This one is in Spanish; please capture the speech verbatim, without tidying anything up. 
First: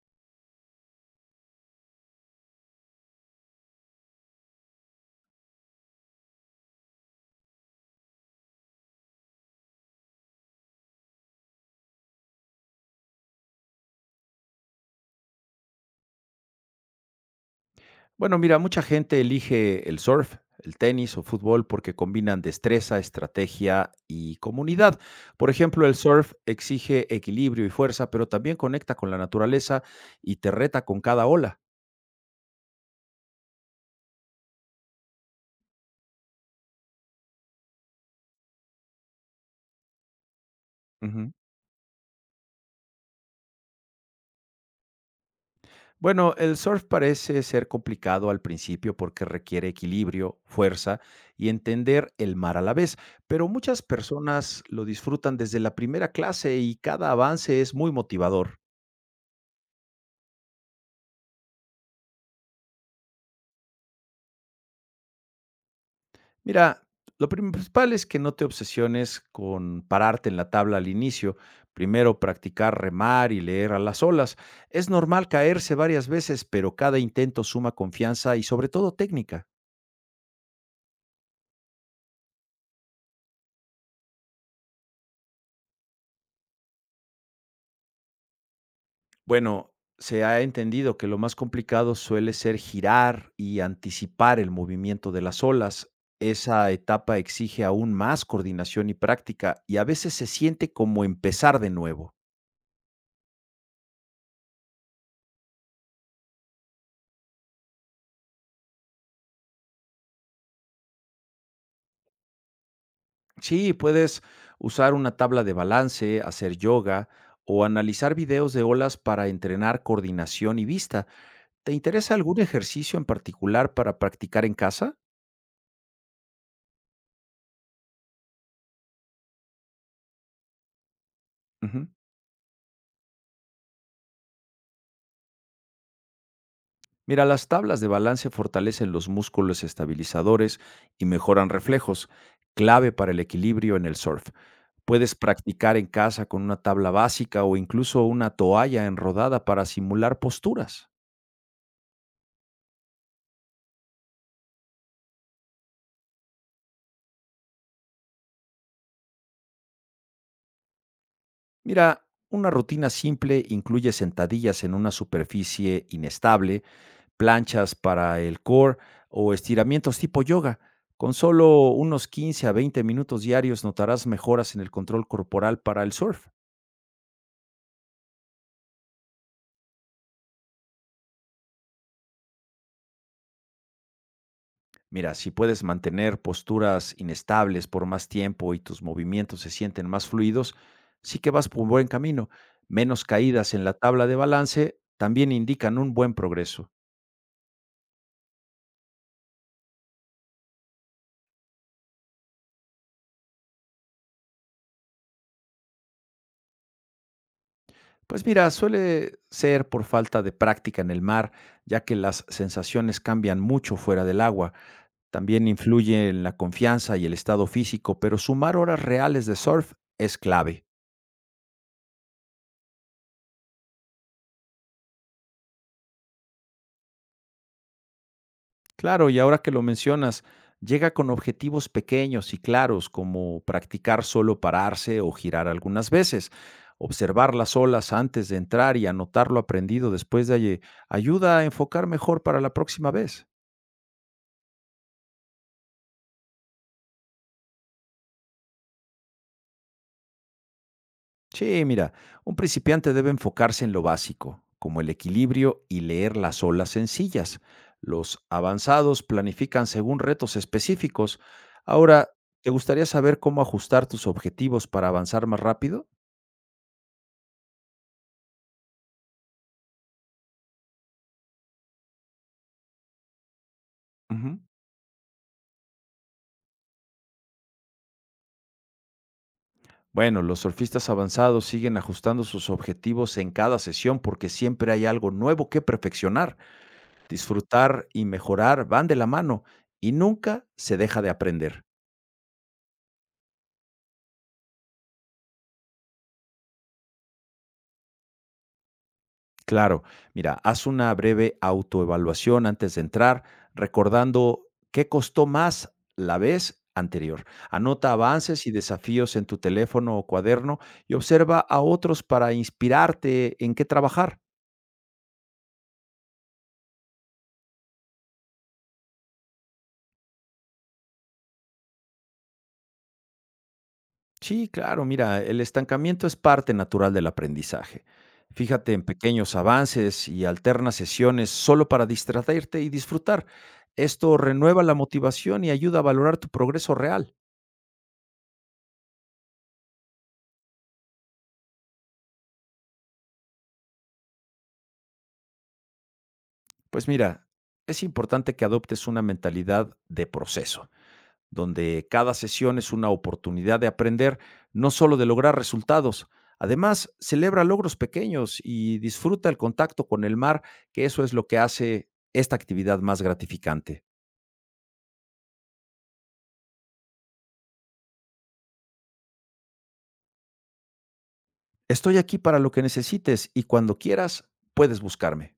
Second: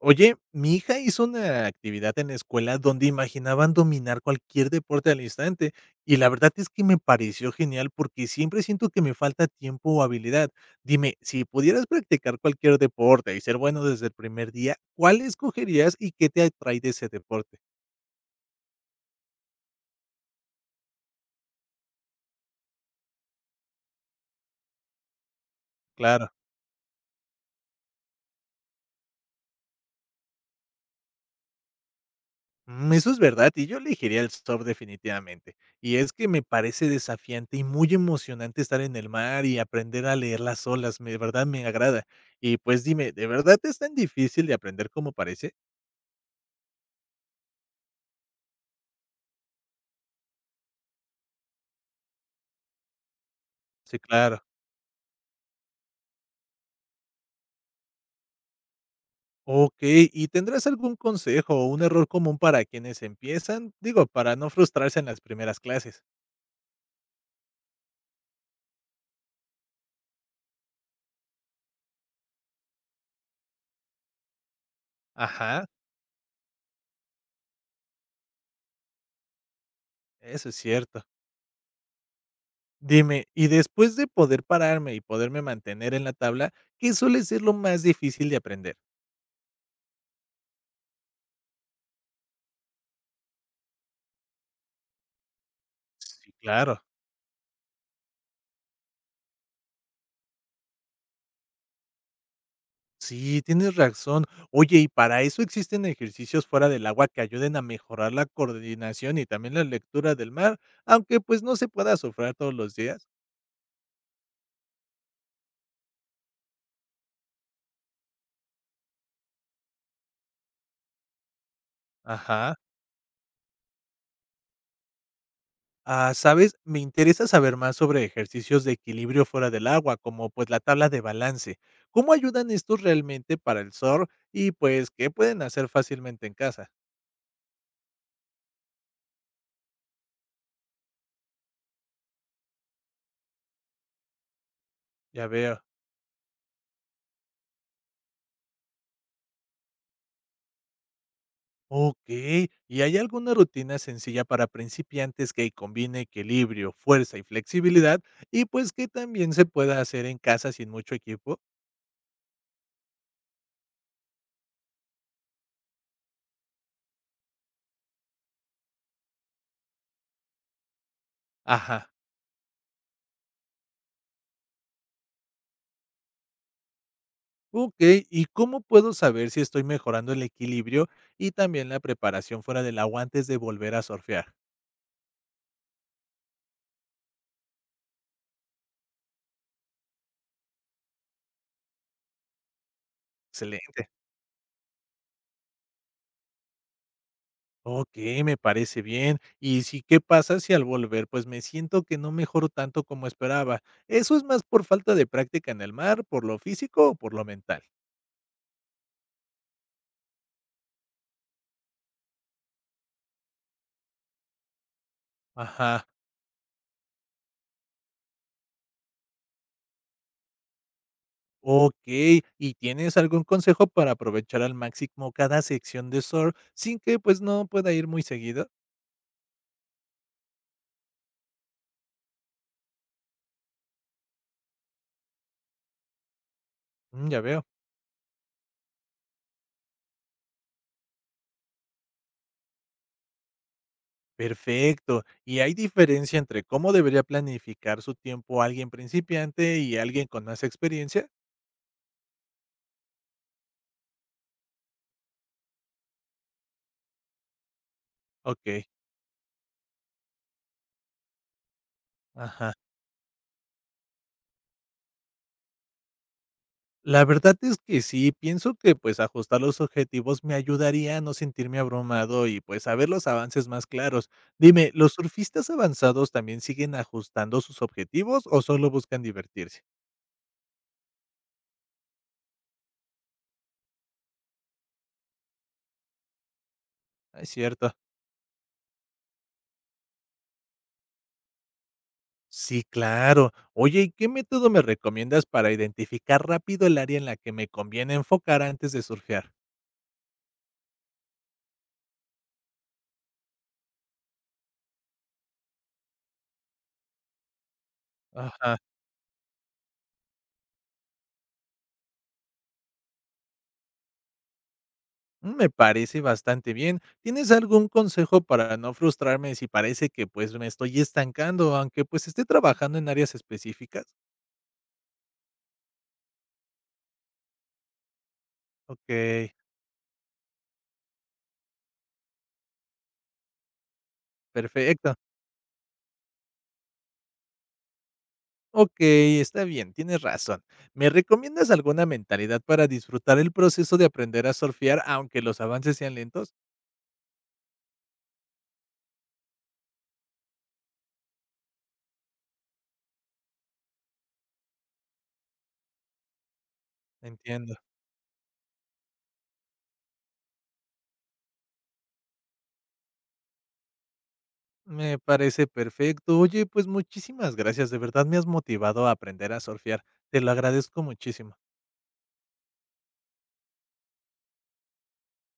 Oye, mi hija hizo una actividad en la escuela donde imaginaban dominar cualquier deporte al instante y la verdad es que me pareció genial porque siempre siento que me falta tiempo o habilidad. Dime, si pudieras practicar cualquier deporte y ser bueno desde el primer día, ¿cuál escogerías y qué te atrae de ese deporte? Bueno, mira, mucha gente elige el surf, el tenis o fútbol porque combinan destreza, estrategia y comunidad. Por ejemplo, el Claro. surf exige equilibrio y fuerza, pero también conecta con la naturaleza y te reta con cada ola. Mm, eso es verdad, y yo elegiría el surf definitivamente. Y es que me parece desafiante y muy emocionante estar en el mar y aprender a leer las olas, me de Ujú. verdad me agrada. Y, pues, dime, ¿de verdad es tan difícil de aprender como parece? Bueno, el surf parece ser complicado al principio porque requiere equilibrio, fuerza y entender el mar a la vez, pero muchas Sí, claro. personas lo disfrutan desde la primera clase y cada avance es muy motivador. Okey, ¿y tendrás algún consejo o un error común para quienes empiezan? Digo, para no frustrarse en las primeras clases. Mira, lo principal es que no te obsesiones con pararte en la tabla al inicio. Primero practicar remar y leer a las olas. Es normal Ajá. caerse varias veces, pero cada intento suma confianza y sobre todo técnica. Eso es cierto. Dime, y después de poder pararme y poderme mantener en la tabla, ¿qué suele ser lo más difícil de aprender? Bueno, se ha entendido que lo más complicado suele ser girar y anticipar el movimiento de las olas. Sí, Esa claro. etapa exige aún más coordinación y práctica y a veces se siente como empezar de nuevo. Sí, tienes razón. Oye, ¿y para eso existen ejercicios fuera del agua que ayuden a mejorar la coordinación y también la lectura del mar, aunque pues no se pueda surfear todos los días? Sí, puedes usar una tabla de balance, hacer yoga o analizar videos de olas para entrenar coordinación y vista. ¿Te interesa algún Ajá. ejercicio en particular para practicar en casa? Ah, ¿sabes? Me interesa saber más sobre ejercicios de equilibrio fuera del agua, como pues la tabla de balance. Ujú. ¿Cómo ayudan estos realmente para el surf y pues qué pueden hacer fácilmente en casa? Mira, las tablas de balance fortalecen los músculos estabilizadores y mejoran reflejos, clave para el equilibrio en el surf. Puedes Ya veo. practicar en casa con una tabla básica o incluso una toalla enrodada para simular posturas. Okey, ¿y hay alguna rutina sencilla para principiantes que combine equilibrio, fuerza y flexibilidad? Y, pues, que también se pueda hacer en casa sin mucho equipo. Mira, una rutina simple incluye sentadillas en una superficie inestable, planchas para el core o estiramientos tipo yoga. Con solo Ajá, unos quince a veinte minutos diarios notarás mejoras en el control corporal para el surf. okey, ¿y cómo puedo saber si estoy mejorando el equilibrio y también la preparación fuera del agua antes de volver a surfear? Mira, si puedes mantener posturas inestables por más tiempo y tus movimientos se sienten más fluidos, sí que vas por un buen camino. Menos caídas en la Excelente. tabla de balance también indican un buen progreso. Okey, me parece bien. Y si, ¿qué pasa si al volver, pues, me siento que no mejoro tanto como esperaba? ¿Eso es más por falta de práctica en el mar, por lo físico o por lo mental? Pues mira, suele ser por falta de práctica en el mar, ya que las sensaciones cambian mucho fuera del agua. También Ajá. influye en la confianza y el estado físico, pero sumar horas reales de surf es clave. Ok, ¿y tienes algún consejo para aprovechar al máximo cada sección de surf sin que pues no pueda ir muy seguido? Claro, y ahora que lo mencionas, llega con objetivos pequeños y claros, como practicar solo pararse o girar algunas veces. Mm, ya Observar veo. las olas antes de entrar y anotar lo aprendido después de allí ayuda a enfocar mejor para la próxima vez. Perfecto. ¿Y hay diferencia entre cómo debería planificar su tiempo alguien principiante y alguien con más experiencia? Sí, mira, un principiante debe enfocarse en lo básico, como el equilibrio y leer las olas sencillas. Los Ok, avanzados planifican según retos específicos. Ahora, ¿te ajá. gustaría saber cómo ajustar tus objetivos para avanzar más rápido? La verdad es que sí, pienso que pues ajustar los objetivos me ayudaría a no sentirme abrumado y pues a ver los avances más claros. Ujú. Dime, ¿los surfistas avanzados también siguen ajustando sus objetivos o solo buscan divertirse? Bueno, los surfistas avanzados siguen ajustando sus objetivos en cada sesión porque siempre hay algo nuevo que perfeccionar. Es cierto. Disfrutar y mejorar van de la mano y nunca se deja de aprender. Sí, claro. Oye, ¿y qué método me recomiendas para identificar rápido el área en la que me conviene enfocar antes de surfear? Claro, mira, haz una breve autoevaluación antes de entrar, recordando qué costó más la vez anterior. Anota avances y Ajá. desafíos en tu teléfono o cuaderno y observa a otros para inspirarte en qué trabajar. Mm, me parece bastante bien. ¿Tienes algún consejo para no frustrarme si parece que pues me estoy estancando, aunque pues esté trabajando en áreas específicas? Sí, claro, mira, el estancamiento es parte natural del aprendizaje. Fíjate en Ok, pequeños avances y alterna sesiones solo para distraerte y disfrutar. Esto renueva la perfecto. motivación y ayuda a valorar tu progreso real. Ok, está bien, tienes razón. ¿Me recomiendas alguna mentalidad para disfrutar el proceso de aprender a surfear aunque los avances sean lentos? Pues mira, es importante que adoptes una mentalidad de proceso, donde cada sesión es una oportunidad de aprender, no solo de lograr resultados. Además, celebra Entiendo. logros pequeños y disfruta el contacto con el mar, que eso es lo que hace esta actividad más gratificante. Me parece perfecto. Oye, pues muchísimas gracias. De verdad me has motivado a aprender a surfear. Te lo agradezco muchísimo. Estoy aquí para lo que necesites y cuando quieras puedes buscarme.